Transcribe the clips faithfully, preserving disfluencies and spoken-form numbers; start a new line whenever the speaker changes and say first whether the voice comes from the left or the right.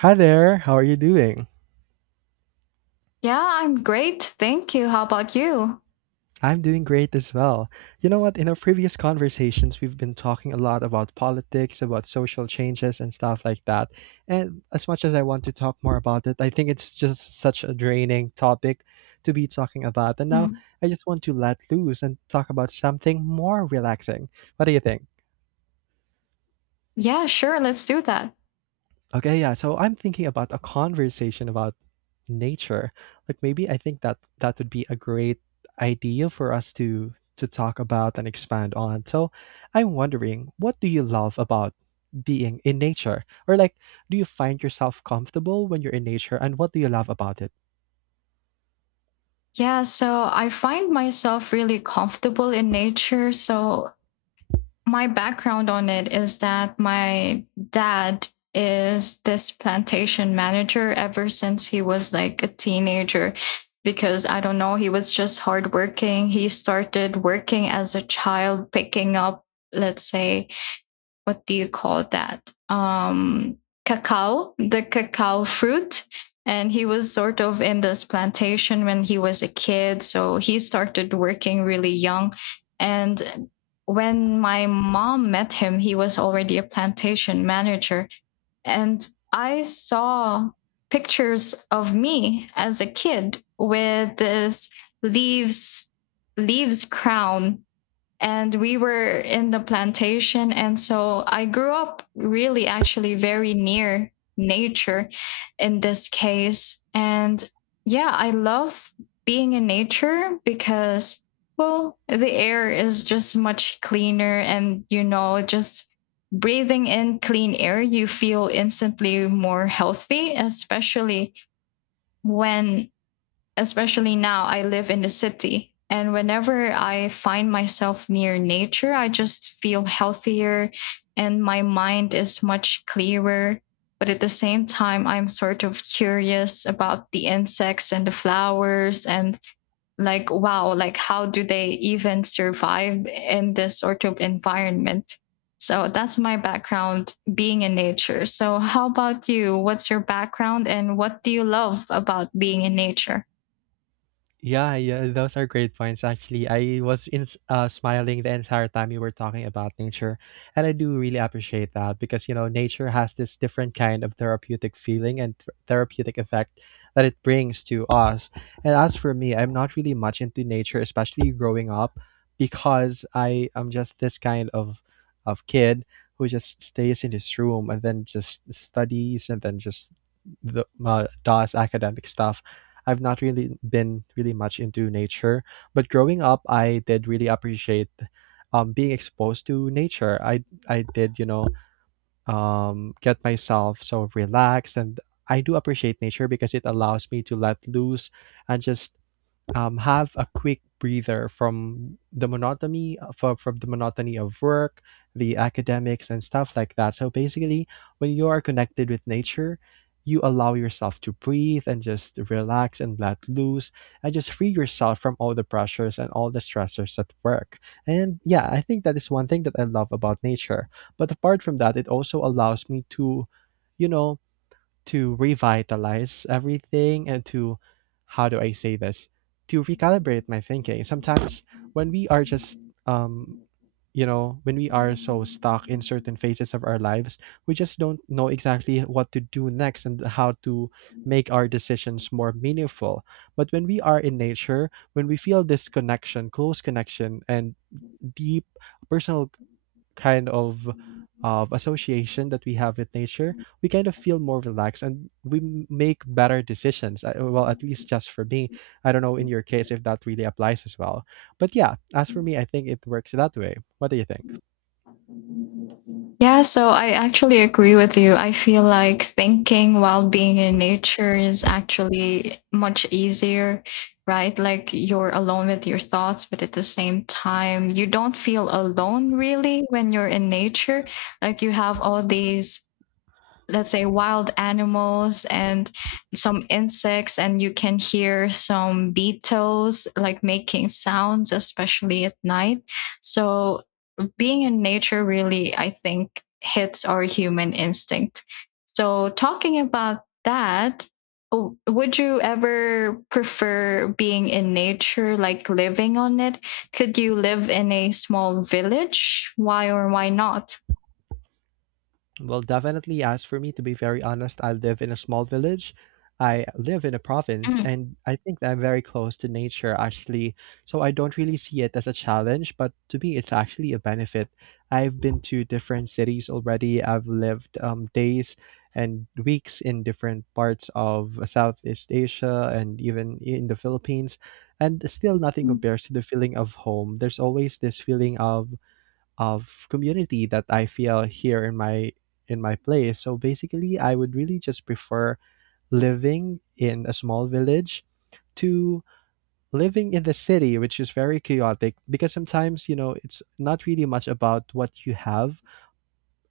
right: Hi there, how are you doing?
left: Yeah, I'm great. Thank you. How about you?
right: I'm doing great as well. You know what? In our previous conversations, we've been talking a lot about politics, about social changes, and stuff like that. And as much as I want to talk more about it, I think it's just such a draining topic to be talking about. And now
left: Mm.
right: I just want to let loose and talk about something more relaxing. What do you think?
left: Yeah, sure. Let's do that.
right: Okay, yeah. So I'm thinking about a conversation about nature. Like maybe I think that that would be a great idea for us to to talk about and expand on. So I'm wondering, what do you love about being in nature? Or like, do you find yourself comfortable when you're in nature and what do you love about it?
left: Yeah, so I find myself really comfortable in nature. So my background on it is that my dad is this plantation manager ever since he was like a teenager because I don't know, he was just hardworking. He started working as a child, picking up, let's say, what do you call that? Um, cacao, the cacao fruit. And he was sort of in this plantation when he was a kid. So he started working really young. And when my mom met him, he was already a plantation manager. And I saw pictures of me as a kid with this leaves leaves crown, and we were in the plantation. And so I grew up really actually very near nature in this case. And yeah, I love being in nature because well, the air is just much cleaner, and you know, just breathing in clean air, you feel instantly more healthy, especially when especially now I live in the city. And whenever I find myself near nature, I just feel healthier and my mind is much clearer. But at the same time, I'm sort of curious about the insects and the flowers, and like, wow, like how do they even survive in this sort of environment? So that's my background being in nature. So, how about you? What's your background and what do you love about being in nature?
right: Yeah, yeah, those are great points. Actually, I was in s- uh, smiling the entire time you were talking about nature, and I do really appreciate that because you know nature has this different kind of therapeutic feeling and th- therapeutic effect that it brings to us. And as for me, I'm not really much into nature, especially growing up, because I am just this kind of of kid who just stays in his room and then just studies and then just the, uh, does academic stuff. I've not really been really much into nature, but growing up, I did really appreciate, um, being exposed to nature. I I did, you know um, get myself so relaxed, and I do appreciate nature because it allows me to let loose and just, um, have a quick breather from the monotony from, from the monotony of work, the academics and stuff like that. So basically, when you are connected with nature, you allow yourself to breathe and just relax and let loose and just free yourself from all the pressures and all the stressors at work. And yeah, I think that is one thing that I love about nature. But apart from that, it also allows me to, you know, to revitalize everything and to, how do I say this, to recalibrate my thinking. Sometimes when we are just um you know when we are so stuck in certain phases of our lives, we just don't know exactly what to do next and how to make our decisions more meaningful. But when we are in nature, when we feel this connection, close connection, and deep personal kind of of association that we have with nature, we kind of feel more relaxed and we m- make better decisions. I- Well, at least just for me. I don't know in your case if that really applies as well. But yeah, as for me, I think it works that way. What do you think?
left: Yeah, so I actually agree with you. I feel like thinking while being in nature is actually much easier, right? Like you're alone with your thoughts, but at the same time, you don't feel alone really when you're in nature. Like you have all these, let's say, wild animals and some insects, and you can hear some beetles like making sounds, especially at night. So being in nature really, I think, hits our human instinct. So, talking about that, oh, would you ever prefer being in nature, like living on it? Could you live in a small village? Why or why not?
right: Well, definitely. As for me, to be very honest, I live in a small village. I live in a province,
left: Mm.
right: and I think that I'm very close to nature, actually. So I don't really see it as a challenge, but to me, it's actually a benefit. I've been to different cities already. I've lived, um, days and weeks in different parts of Southeast Asia and even in the Philippines, and still nothing compares to the feeling of home. There's always this feeling of of community that I feel here in my, in my place. So basically, I would really just prefer living in a small village to living in the city, which is very chaotic because sometimes, you know, it's not really much about what you have,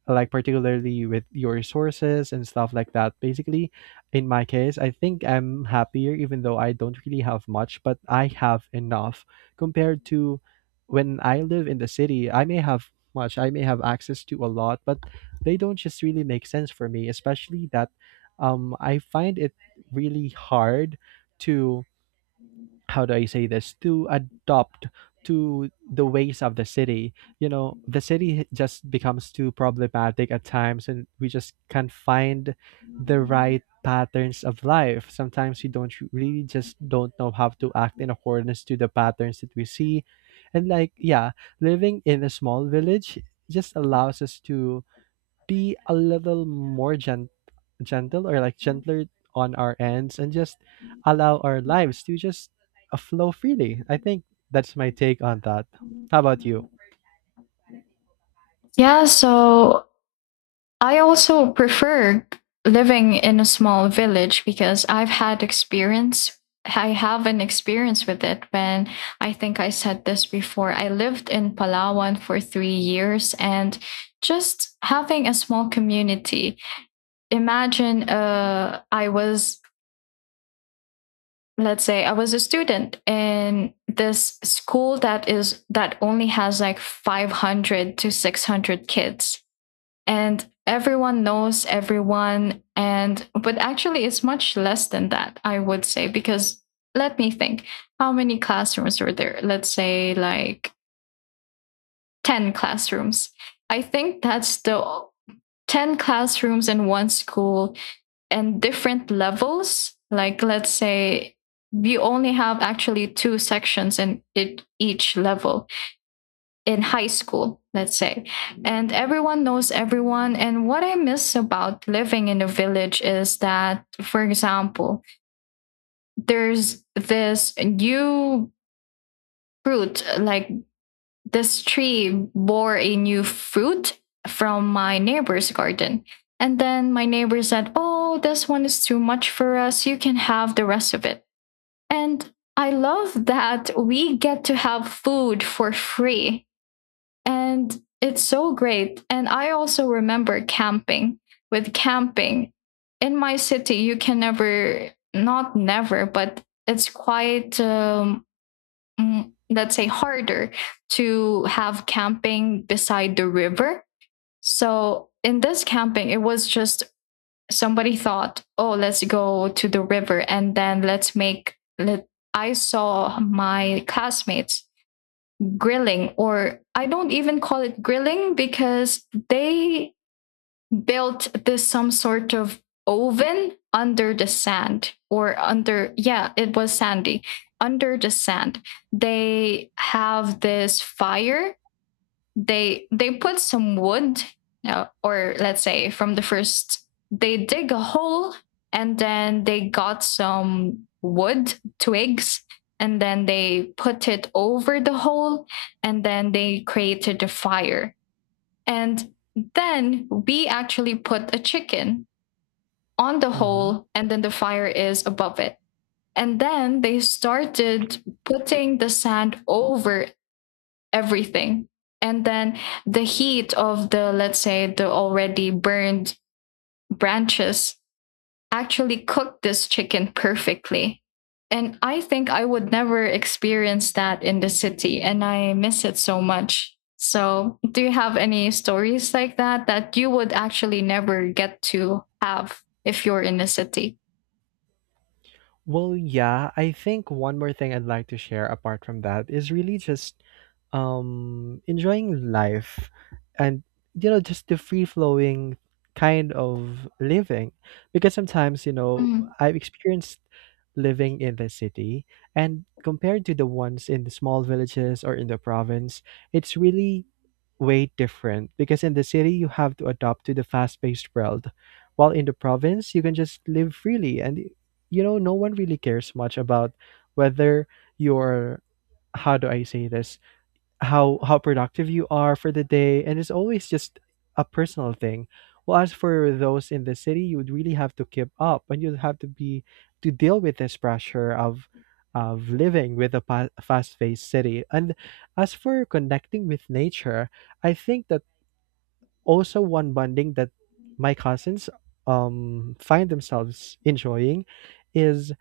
right: like particularly with your sources and stuff like that. Basically, in my case, I think I'm happier even though I don't really have much, but I have enough compared to when I live in the city. I may have much, I may have access to a lot, but they don't just really make sense for me, especially that, um I find it really hard to, how do I say this, to adopt to the ways of the city. You know, the city just becomes too problematic at times, and we just can't find the right patterns of life. Sometimes we don't really just don't know how to act in accordance to the patterns that we see. And like, yeah, living in a small village just allows us to be a little more gentle gentle, or like gentler on our ends and just allow our lives to just, uh, flow freely. I think that's my take on that. How about you?
left: Yeah, so I also prefer living in a small village because I've had experience. I have an experience with it when, I think I said this before, I lived in Palawan for three years. And just having a small community. Imagine uh, I was, let's say, I was a student in this school that is that only has like five hundred to six hundred kids, and everyone knows everyone. And but actually it's much less than that, I would say, because let me think, how many classrooms were there? Let's say like ten classrooms. I think that's the ten classrooms in one school. And different levels, like let's say you only have actually two sections in it, each level, in high school, let's say. And everyone knows everyone. And what I miss about living in a village is that, for example, there's this new fruit, like this tree bore a new fruit from my neighbor's garden. And then my neighbor said, "Oh, this one is too much for us. You can have the rest of it." And I love that we get to have food for free. And it's so great. And I also remember camping. With camping in my city, you can never, not never, but it's quite, um, mm, let's say, harder to have camping beside the river. So in this camping, it was just somebody thought, oh, let's go to the river and then let's make, let, I saw my classmates grilling, or I don't even call it grilling because they built this some sort of oven under the sand, or under, yeah, it was sandy, under the sand. They have this fire. They they put some wood, uh, or let's say, from the first they dig a hole, and then they got some wood twigs, and then they put it over the hole, and then they created a fire. And then we actually put a chicken on the
right: Mm-hmm.
left: hole, and then the fire is above it. And then they started putting the sand over everything. And then the heat of the, let's say, the already burned branches actually cooked this chicken perfectly. And I think I would never experience that in the city, and I miss it so much. So do you have any stories like that that you would actually never get to have if you're in the city?
right: Well, yeah, I think one more thing I'd like to share apart from that is really just, um enjoying life and, you know, just the free flowing kind of living because sometimes, you know,
left: Hmm.
right: I've experienced living in the city, and compared to the ones in the small villages or in the province, it's really way different because in the city you have to adapt to the fast-paced world, while in the province you can just live freely and, you know, no one really cares much about whether you're, how do I say this, how how productive you are for the day, and it's always just a personal thing. Well, as for those in the city, you would really have to keep up and you'd have to be, to deal with this pressure of of living with a pa- fast-paced city. And as for connecting with nature, I think that also one bonding that my cousins, um find themselves enjoying is,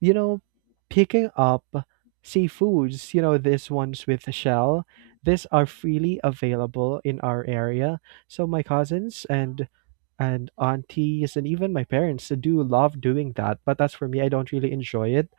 right: you know, picking up seafoods, you know, these ones with a shell, these are freely available in our area. So my cousins and and aunties and even my parents do love doing that. But as for me, I don't really enjoy it,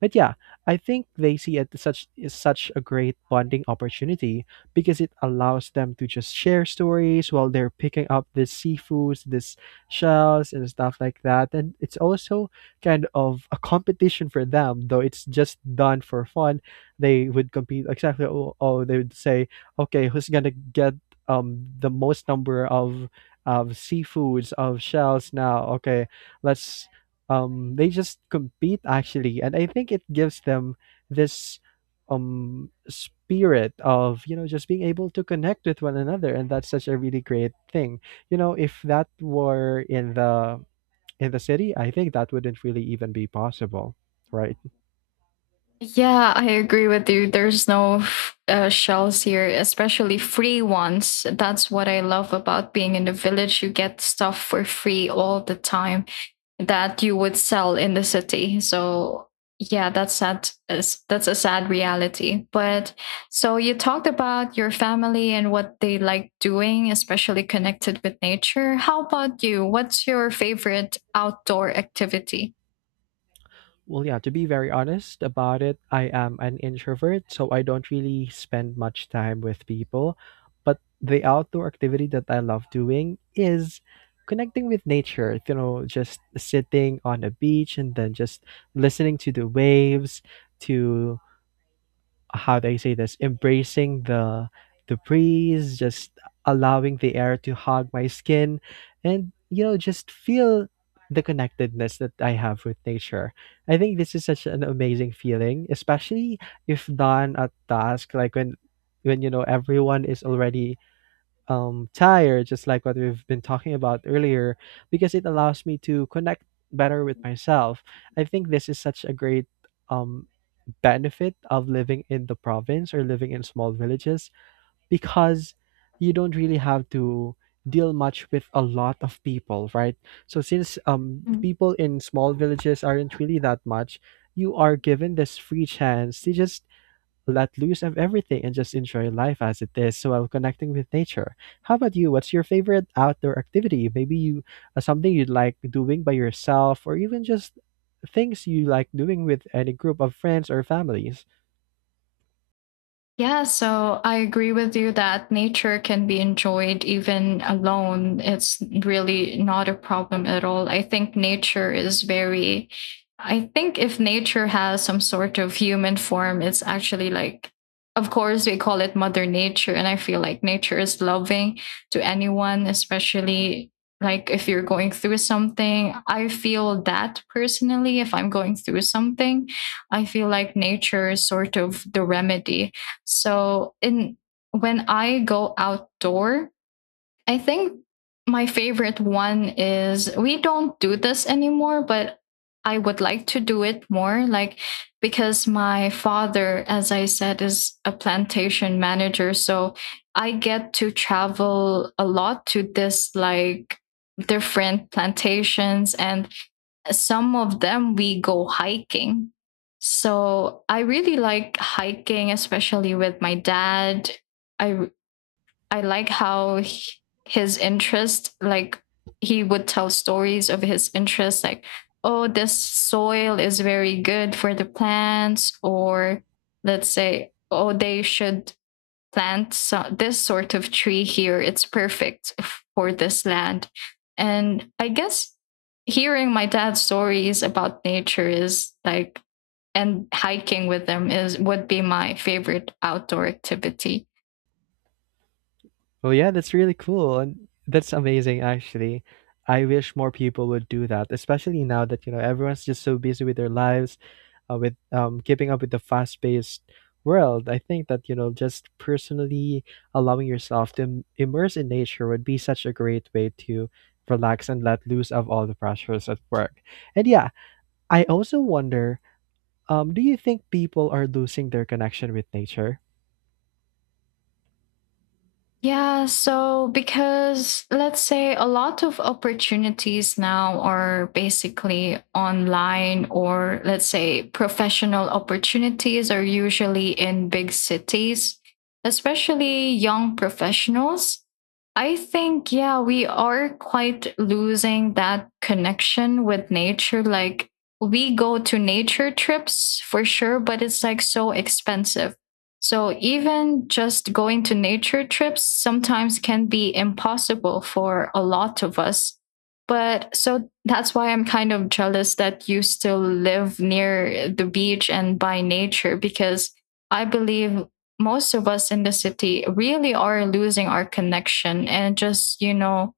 right: but yeah, I think they see it such is such a great bonding opportunity because it allows them to just share stories while they're picking up this seafoods, this shells and stuff like that. And it's also kind of a competition for them, though it's just done for fun. They would compete exactly. Oh, oh they would say, okay, who's gonna get, um the most number of of seafoods, of shells now? Okay, let's um they just compete actually, and I think it gives them this, um spirit of, you know, just being able to connect with one another, and that's such a really great thing. You know, if that were in the, in the city, I think that wouldn't really even be possible, right?
left: Yeah, I agree with you. There's no f- uh, shells here, especially free ones. That's what I love about being in the village. You get stuff for free all the time that you would sell in the city. So, yeah, that's sad. is- That's a sad reality. But so you talked about your family and what they like doing, especially connected with nature. How about you? What's your favorite outdoor activity?
right: Well, yeah, to be very honest about it, I am an introvert, so I don't really spend much time with people. But the outdoor activity that I love doing is connecting with nature, you know, just sitting on a beach and then just listening to the waves, to, how do I say this? Embracing the the breeze, just allowing the air to hug my skin, and you know, just feel the connectedness that I have with nature. I think this is such an amazing feeling, especially if done at dusk, like when when you know everyone is already, um tired, just like what we've been talking about earlier, because it allows me to connect better with myself. I think this is such a great, um benefit of living in the province or living in small villages because you don't really have to deal much with a lot of people, right? So since, um the
left: Ừm.
right: people in small villages aren't really that much, you are given this free chance to just let loose of everything and just enjoy life as it is while connecting with nature. How about you? What's your favorite outdoor activity? Maybe you, uh, something you'd like doing by yourself, or even just things you like doing with any group of friends or families.
left: Yeah, so I agree with you that nature can be enjoyed even alone. It's really not a problem at all. I think nature is very, I think if nature has some sort of human form, it's actually like, of course, we call it Mother Nature. And I feel like nature is loving to anyone, especially like if you're going through something. I feel that personally, if I'm going through something, I feel like nature is sort of the remedy. So in, when I go outdoor, I think my favorite one is, we don't do this anymore, but I would like to do it more. Like because my father, as I said, is a plantation manager, so I get to travel a lot to this like different plantations, and some of them we go hiking. So I really like hiking, especially with my dad. I I like how he- his interest, like he would tell stories of his interest, like, oh, this soil is very good for the plants, or let's say, oh, they should plant so, this sort of tree here. It's perfect for this land. And I guess hearing my dad's stories about nature is like, and hiking with them is would be my favorite outdoor activity.
right: Well, yeah, that's really cool. And that's amazing, actually. I wish more people would do that, especially now that, you know, everyone's just so busy with their lives, uh, with um, keeping up with the fast paced world. I think that, you know, just personally allowing yourself to im- immerse in nature would be such a great way to relax and let loose of all the pressures at work. And yeah, I also wonder, um, do you think people are losing their connection with nature?
left: Yeah, so because let's say a lot of opportunities now are basically online, or let's say professional opportunities are usually in big cities, especially young professionals. I think, yeah, we are quite losing that connection with nature. Like, we go to nature trips for sure, but it's like so expensive, so even just going to nature trips sometimes can be impossible for a lot of us. But so that's why I'm kind of jealous that you still live near the beach and by nature, because I believe most of us in the city really are losing our connection, and just, you know,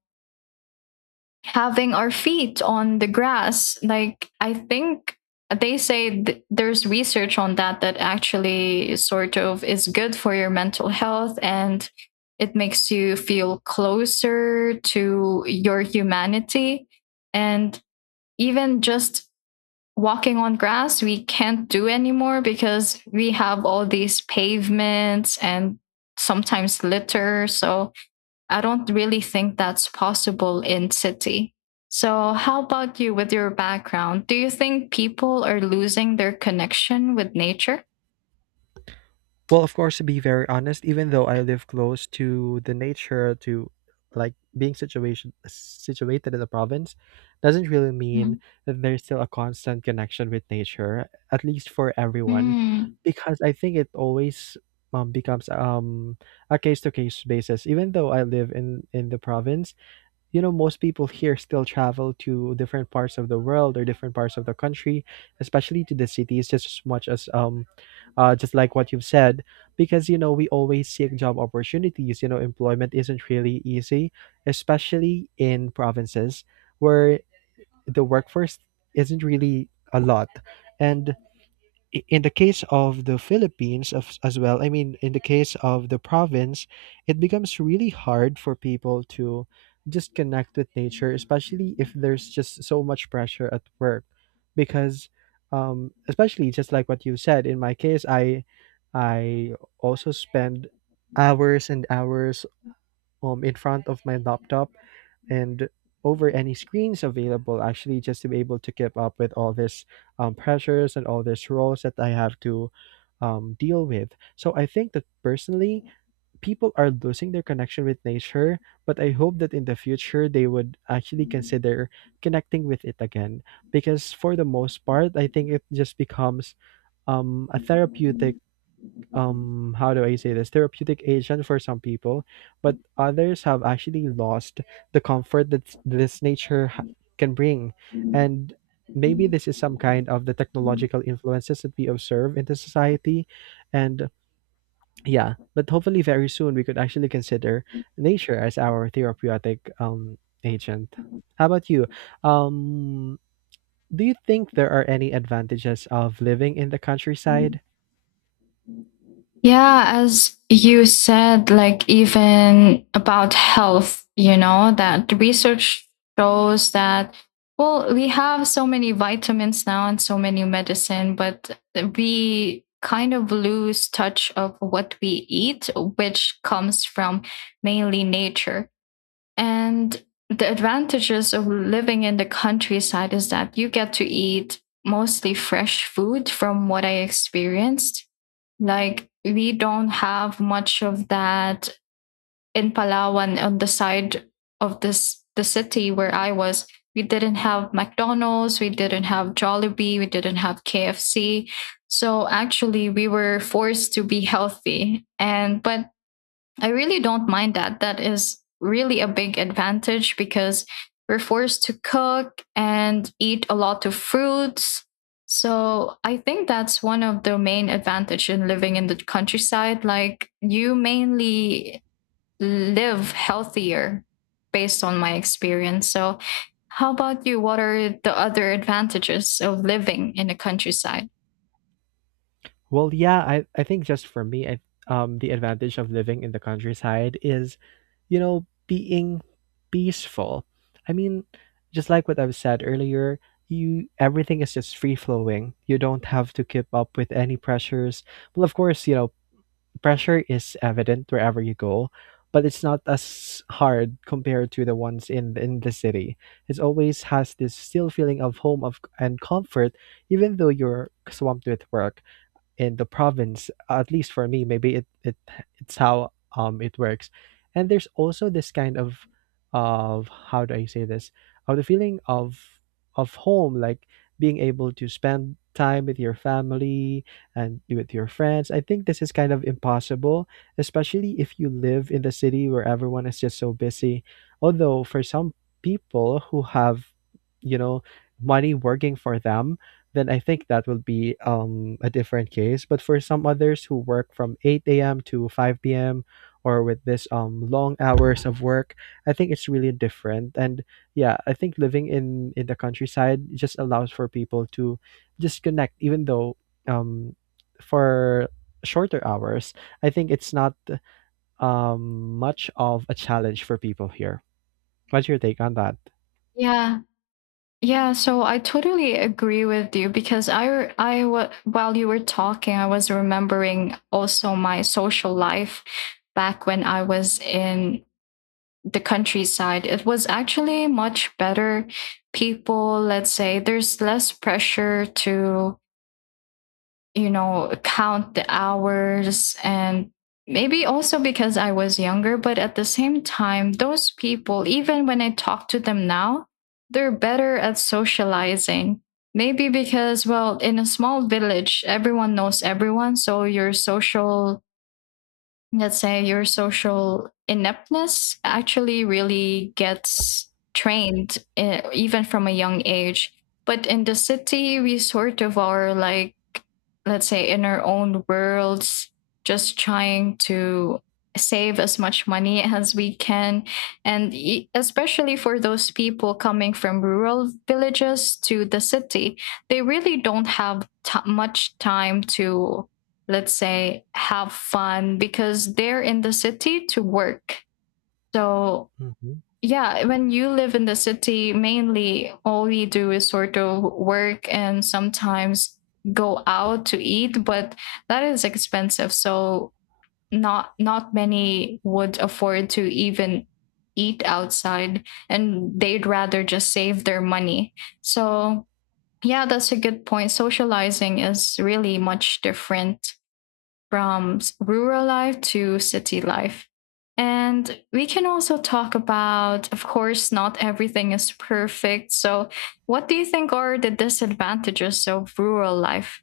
left: having our feet on the grass. Like I think they say, th- there's research on that that actually sort of is good for your mental health, and it makes you feel closer to your humanity. And even just walking on grass, we can't do anymore because we have all these pavements and sometimes litter. So I don't really think that's possible in city. So, how about you with your background? Do you think people are losing their connection with nature?
right: Well, of course, to be very honest, even though I live close to the nature, to like being situation situated in the province, doesn't really
left: Mm.
right: mean that there's still a constant connection with nature, at least for everyone,
left: Mm.
right: because I think it always, um, becomes, um a case to case basis. Even though I live in in the province, you know most people here still travel to different parts of the world or different parts of the country especially to the cities just as much as um uh, just like what you've said because you know we always seek job opportunities. You know employment isn't really easy especially in provinces where the workforce isn't really a lot. And i- in the case of the Philippines of, as well, I mean, in the case of the province, it becomes really hard for people to just connect with nature, especially if there's just so much pressure at work. Because, um, especially just like what you said, in my case, I, I also spend hours and hours um in front of my laptop and over any screens available actually just to be able to keep up with all this um, pressures and all these roles that I have to um, deal with. So I think that personally people are losing their connection with nature, but I hope that in the future they would actually consider connecting with it again, because for the most part I think it just becomes um, a therapeutic um how do I say this — therapeutic agent for some people, but others have actually lost the comfort that this nature ha- can bring. And maybe this is some kind of the technological influences that we observe in the society. And yeah, but hopefully very soon we could actually consider nature as our therapeutic um agent. How about you? um do you think there are any advantages of living in the countryside?
left: Yeah, as you said, like even about health, you know, that the research shows that, well, we have so many vitamins now and so many medicine, but we kind of lose touch of what we eat, which comes from mainly nature. And the advantages of living in the countryside is that you get to eat mostly fresh food from what I experienced. Like we don't have much of that in Palawan, on the side of this the city where I was. We didn't have McDonald's, we didn't have Jollibee, we didn't have K F C. So actually we were forced to be healthy. And but I really don't mind that. That is really a big advantage because we're forced to cook and eat a lot of fruits. So I think that's one of the main advantage in living in the countryside. Like you mainly live healthier based on my experience. So how about you? What are the other advantages of living in the countryside?
right: Well, yeah, I, I think just for me, I, um, the advantage of living in the countryside is, you know, being peaceful. I mean, just like what I've said earlier, you everything is just free flowing. You don't have to keep up with any pressures. Well, of course, you know, pressure is evident wherever you go, but it's not as hard compared to the ones in in the city. It always has this still feeling of home of and comfort, even though you're swamped with work in the province. At least for me, maybe it, it it's how um it works. And there's also this kind of of — how do I say this? — of the feeling of of home, like being able to spend time with your family and with your friends. I think this is kind of impossible, especially if you live in the city where everyone is just so busy. Although for some people who have, you know, money working for them, then I think that will be um, a different case. But for some others who work from eight a m to five p m or with this um, long hours of work, I think it's really different. And yeah, I think living in, in the countryside just allows for people to just connect, even though um, for shorter hours, I think it's not um, much of a challenge for people here. What's your take on that?
left: Yeah, Yeah, so I totally agree with you because I I wa- while you were talking, I was remembering also my social life back when I was in the countryside. It was actually much better. People, let's say, there's less pressure to, you know, count the hours. And maybe also because I was younger, but at the same time, those people, even when I talk to them now, they're better at socializing. Maybe because, well, in a small village, everyone knows everyone. So your social, let's say your social ineptness actually really gets trained, uh, even from a young age. But in the city we sort of are like, let's say in our own worlds, just trying to save as much money as we can. And e- especially for those people coming from rural villages to the city, they really don't have t- much time to, let's say, have fun because they're in the city to work. So, yeah, when you live in the city, mainly all we do is sort of work and sometimes go out to eat, but that is expensive. So, not not many would afford to even eat outside, and they'd rather just save their money. So, yeah, that's a good point. Socializing is really much different from rural life to city life. And we can also talk about, of course, not everything is perfect. So, what do you think are the disadvantages of rural life?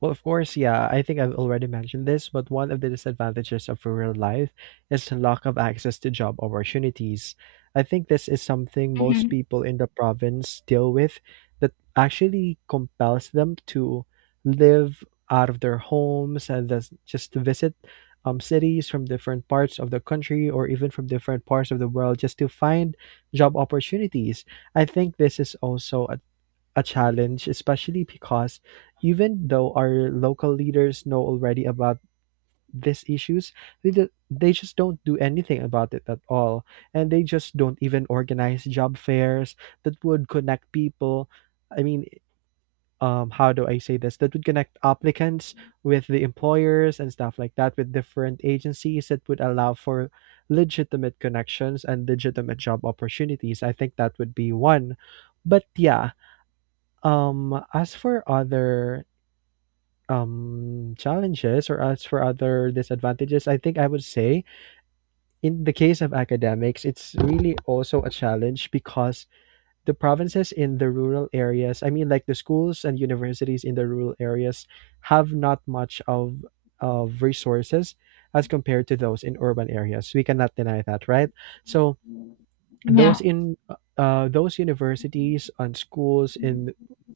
right: Well, of course, yeah, I think I've already mentioned this, but one of the disadvantages of rural life is the lack of access to job opportunities. I think this is something most
left: Mhm.
right: people in the province deal with, that actually compels them to live out of their homes and thus just to visit um, cities from different parts of the country or even from different parts of the world just to find job opportunities. I think this is also a challenge, especially because even though our local leaders know already about these issues, they, do, they just don't do anything about it at all. And they just don't even organize job fairs that would connect people. I mean, um, how do I say this? That would connect applicants with the employers and stuff like that, with different agencies that would allow for legitimate connections and legitimate job opportunities. I think that would be one. But yeah, um, as for other um challenges, or as for other disadvantages, I think I would say in the case of academics, it's really also a challenge because the provinces in the rural areas, I mean like the schools and universities in the rural areas have not much of of resources as compared to those in urban areas. We cannot deny that, right? So those
left: Yeah.
right: in uh, those universities and schools in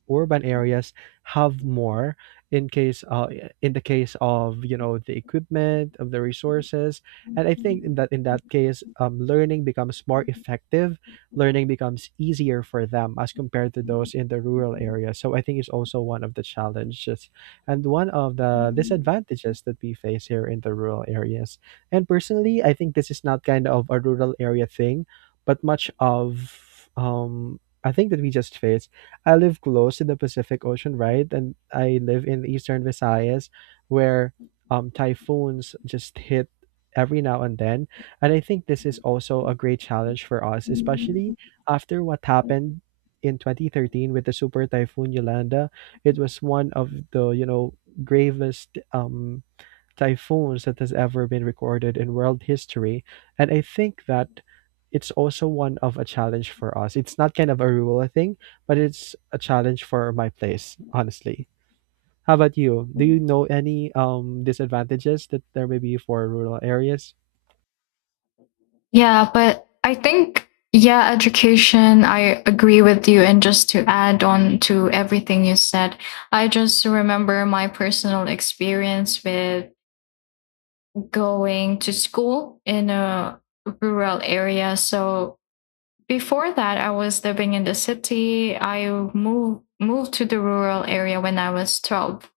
right: urban areas have more in case uh, in the case of, you know, the equipment of the resources. And I think in that in that case, um, learning becomes more effective, learning becomes easier for them as compared to those in the rural area. So I think it's also one of the challenges and one of the disadvantages that we face here in the rural areas. And personally I think this is not kind of a rural area thing, but much of um I think that we just faced. I live close to the Pacific Ocean, right? And I live in eastern Visayas where um typhoons just hit every now and then. And I think this is also a great challenge for us, especially after what happened in twenty thirteen with the super typhoon Yolanda. It was one of the, you know, gravest um typhoons that has ever been recorded in world history. And I think that it's also one of a challenge for us. It's not kind of a rule thing, but it's a challenge for my place, honestly. How about you? Do you know any um disadvantages that there may be for rural areas?
left: Yeah, but I think, yeah, education, I agree with you. And just to add on to everything you said, I just remember my personal experience with going to school in a rural area. So before that, I was living in the city. I moved moved to the rural area when I was twelve.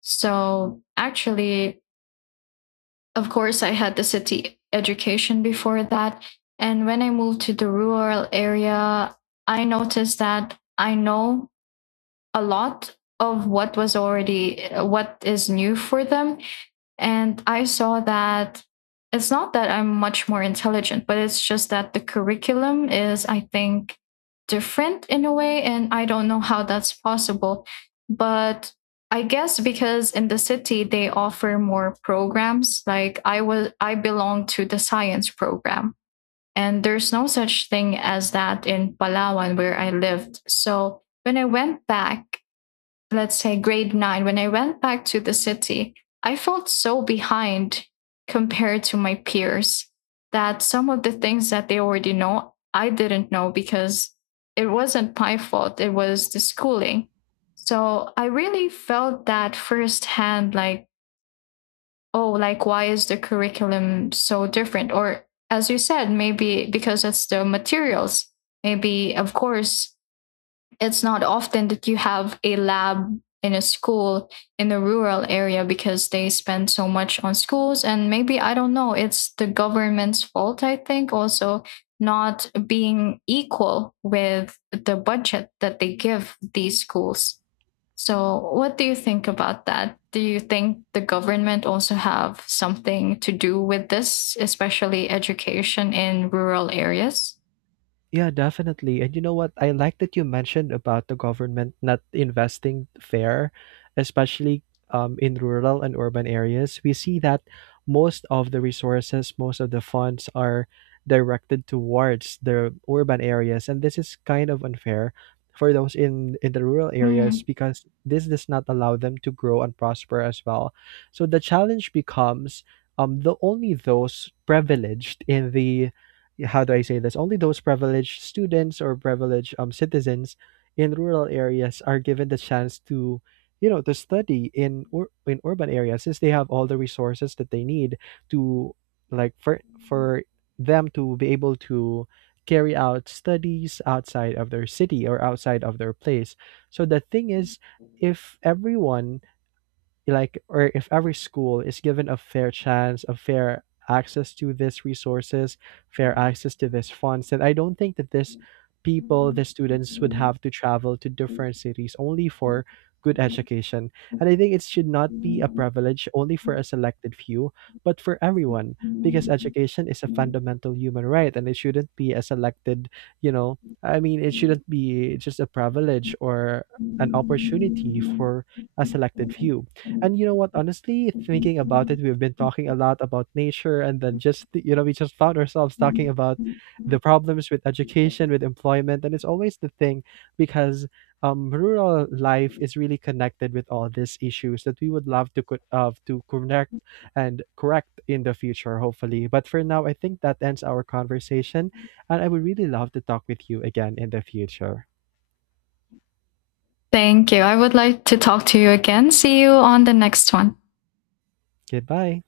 left: So actually, of course, I had the city education before that. And when I moved to the rural area, I noticed that I know a lot of what was already what is new for them, and I saw that it's not that I'm much more intelligent, but it's just that the curriculum is, I think, different in a way. And I don't know how that's possible. But I guess because in the city they offer more programs. Like I was I belong to the science program. And there's no such thing as that in Palawan where I lived. So when I went back, let's say grade nine, when I went back to the city, I felt so behind compared to my peers, that some of the things that they already know, I didn't know because it wasn't my fault. It was the schooling. So I really felt that firsthand, like, oh, like, why is the curriculum so different? Or as you said, maybe because it's the materials. Maybe, of course, it's not often that you have a lab in a school in a rural area, because they spend so much on schools. And maybe, I don't know, it's the government's fault, I think, also not being equal with the budget that they give these schools. So what do you think about that? Do you think the government also have something to do with this, especially education in rural areas?
right: Yeah, definitely. And you know what? I like that you mentioned about the government not investing fair, especially um, in rural and urban areas. We see that most of the resources, most of the funds are directed towards the urban areas, and this is kind of unfair for those in in the rural areas
left: Mm.
right: because this does not allow them to grow and prosper as well. So the challenge becomes um the only those privileged in the — how do I say this? Only those privileged students or privileged um, citizens in rural areas are given the chance to, you know, to study in ur- in urban areas since they have all the resources that they need to, like, for for them to be able to carry out studies outside of their city or outside of their place. So the thing is, if everyone like, or if every school is given a fair chance, a fair access to these resources, fair access to these funds, then I don't think that this people, the students would have to travel to different cities only for good education. And I think it should not be a privilege only for a selected few, but for everyone, because education is a fundamental human right and it shouldn't be a selected, you know, I mean, it shouldn't be just a privilege or an opportunity for a selected few. And you know what? Honestly, thinking about it, we've been talking a lot about nature, and then just th- you know, we just found ourselves talking about the problems with education, with employment, and it's always the thing because, um, rural life is really connected with all these issues that we would love to co- uh, to connect and correct in the future, hopefully. But for now, I think that ends our conversation, and I would really love to talk with you again in the future.
left: Thank you. I would like to talk to you again. See you on the next one.
right: Goodbye.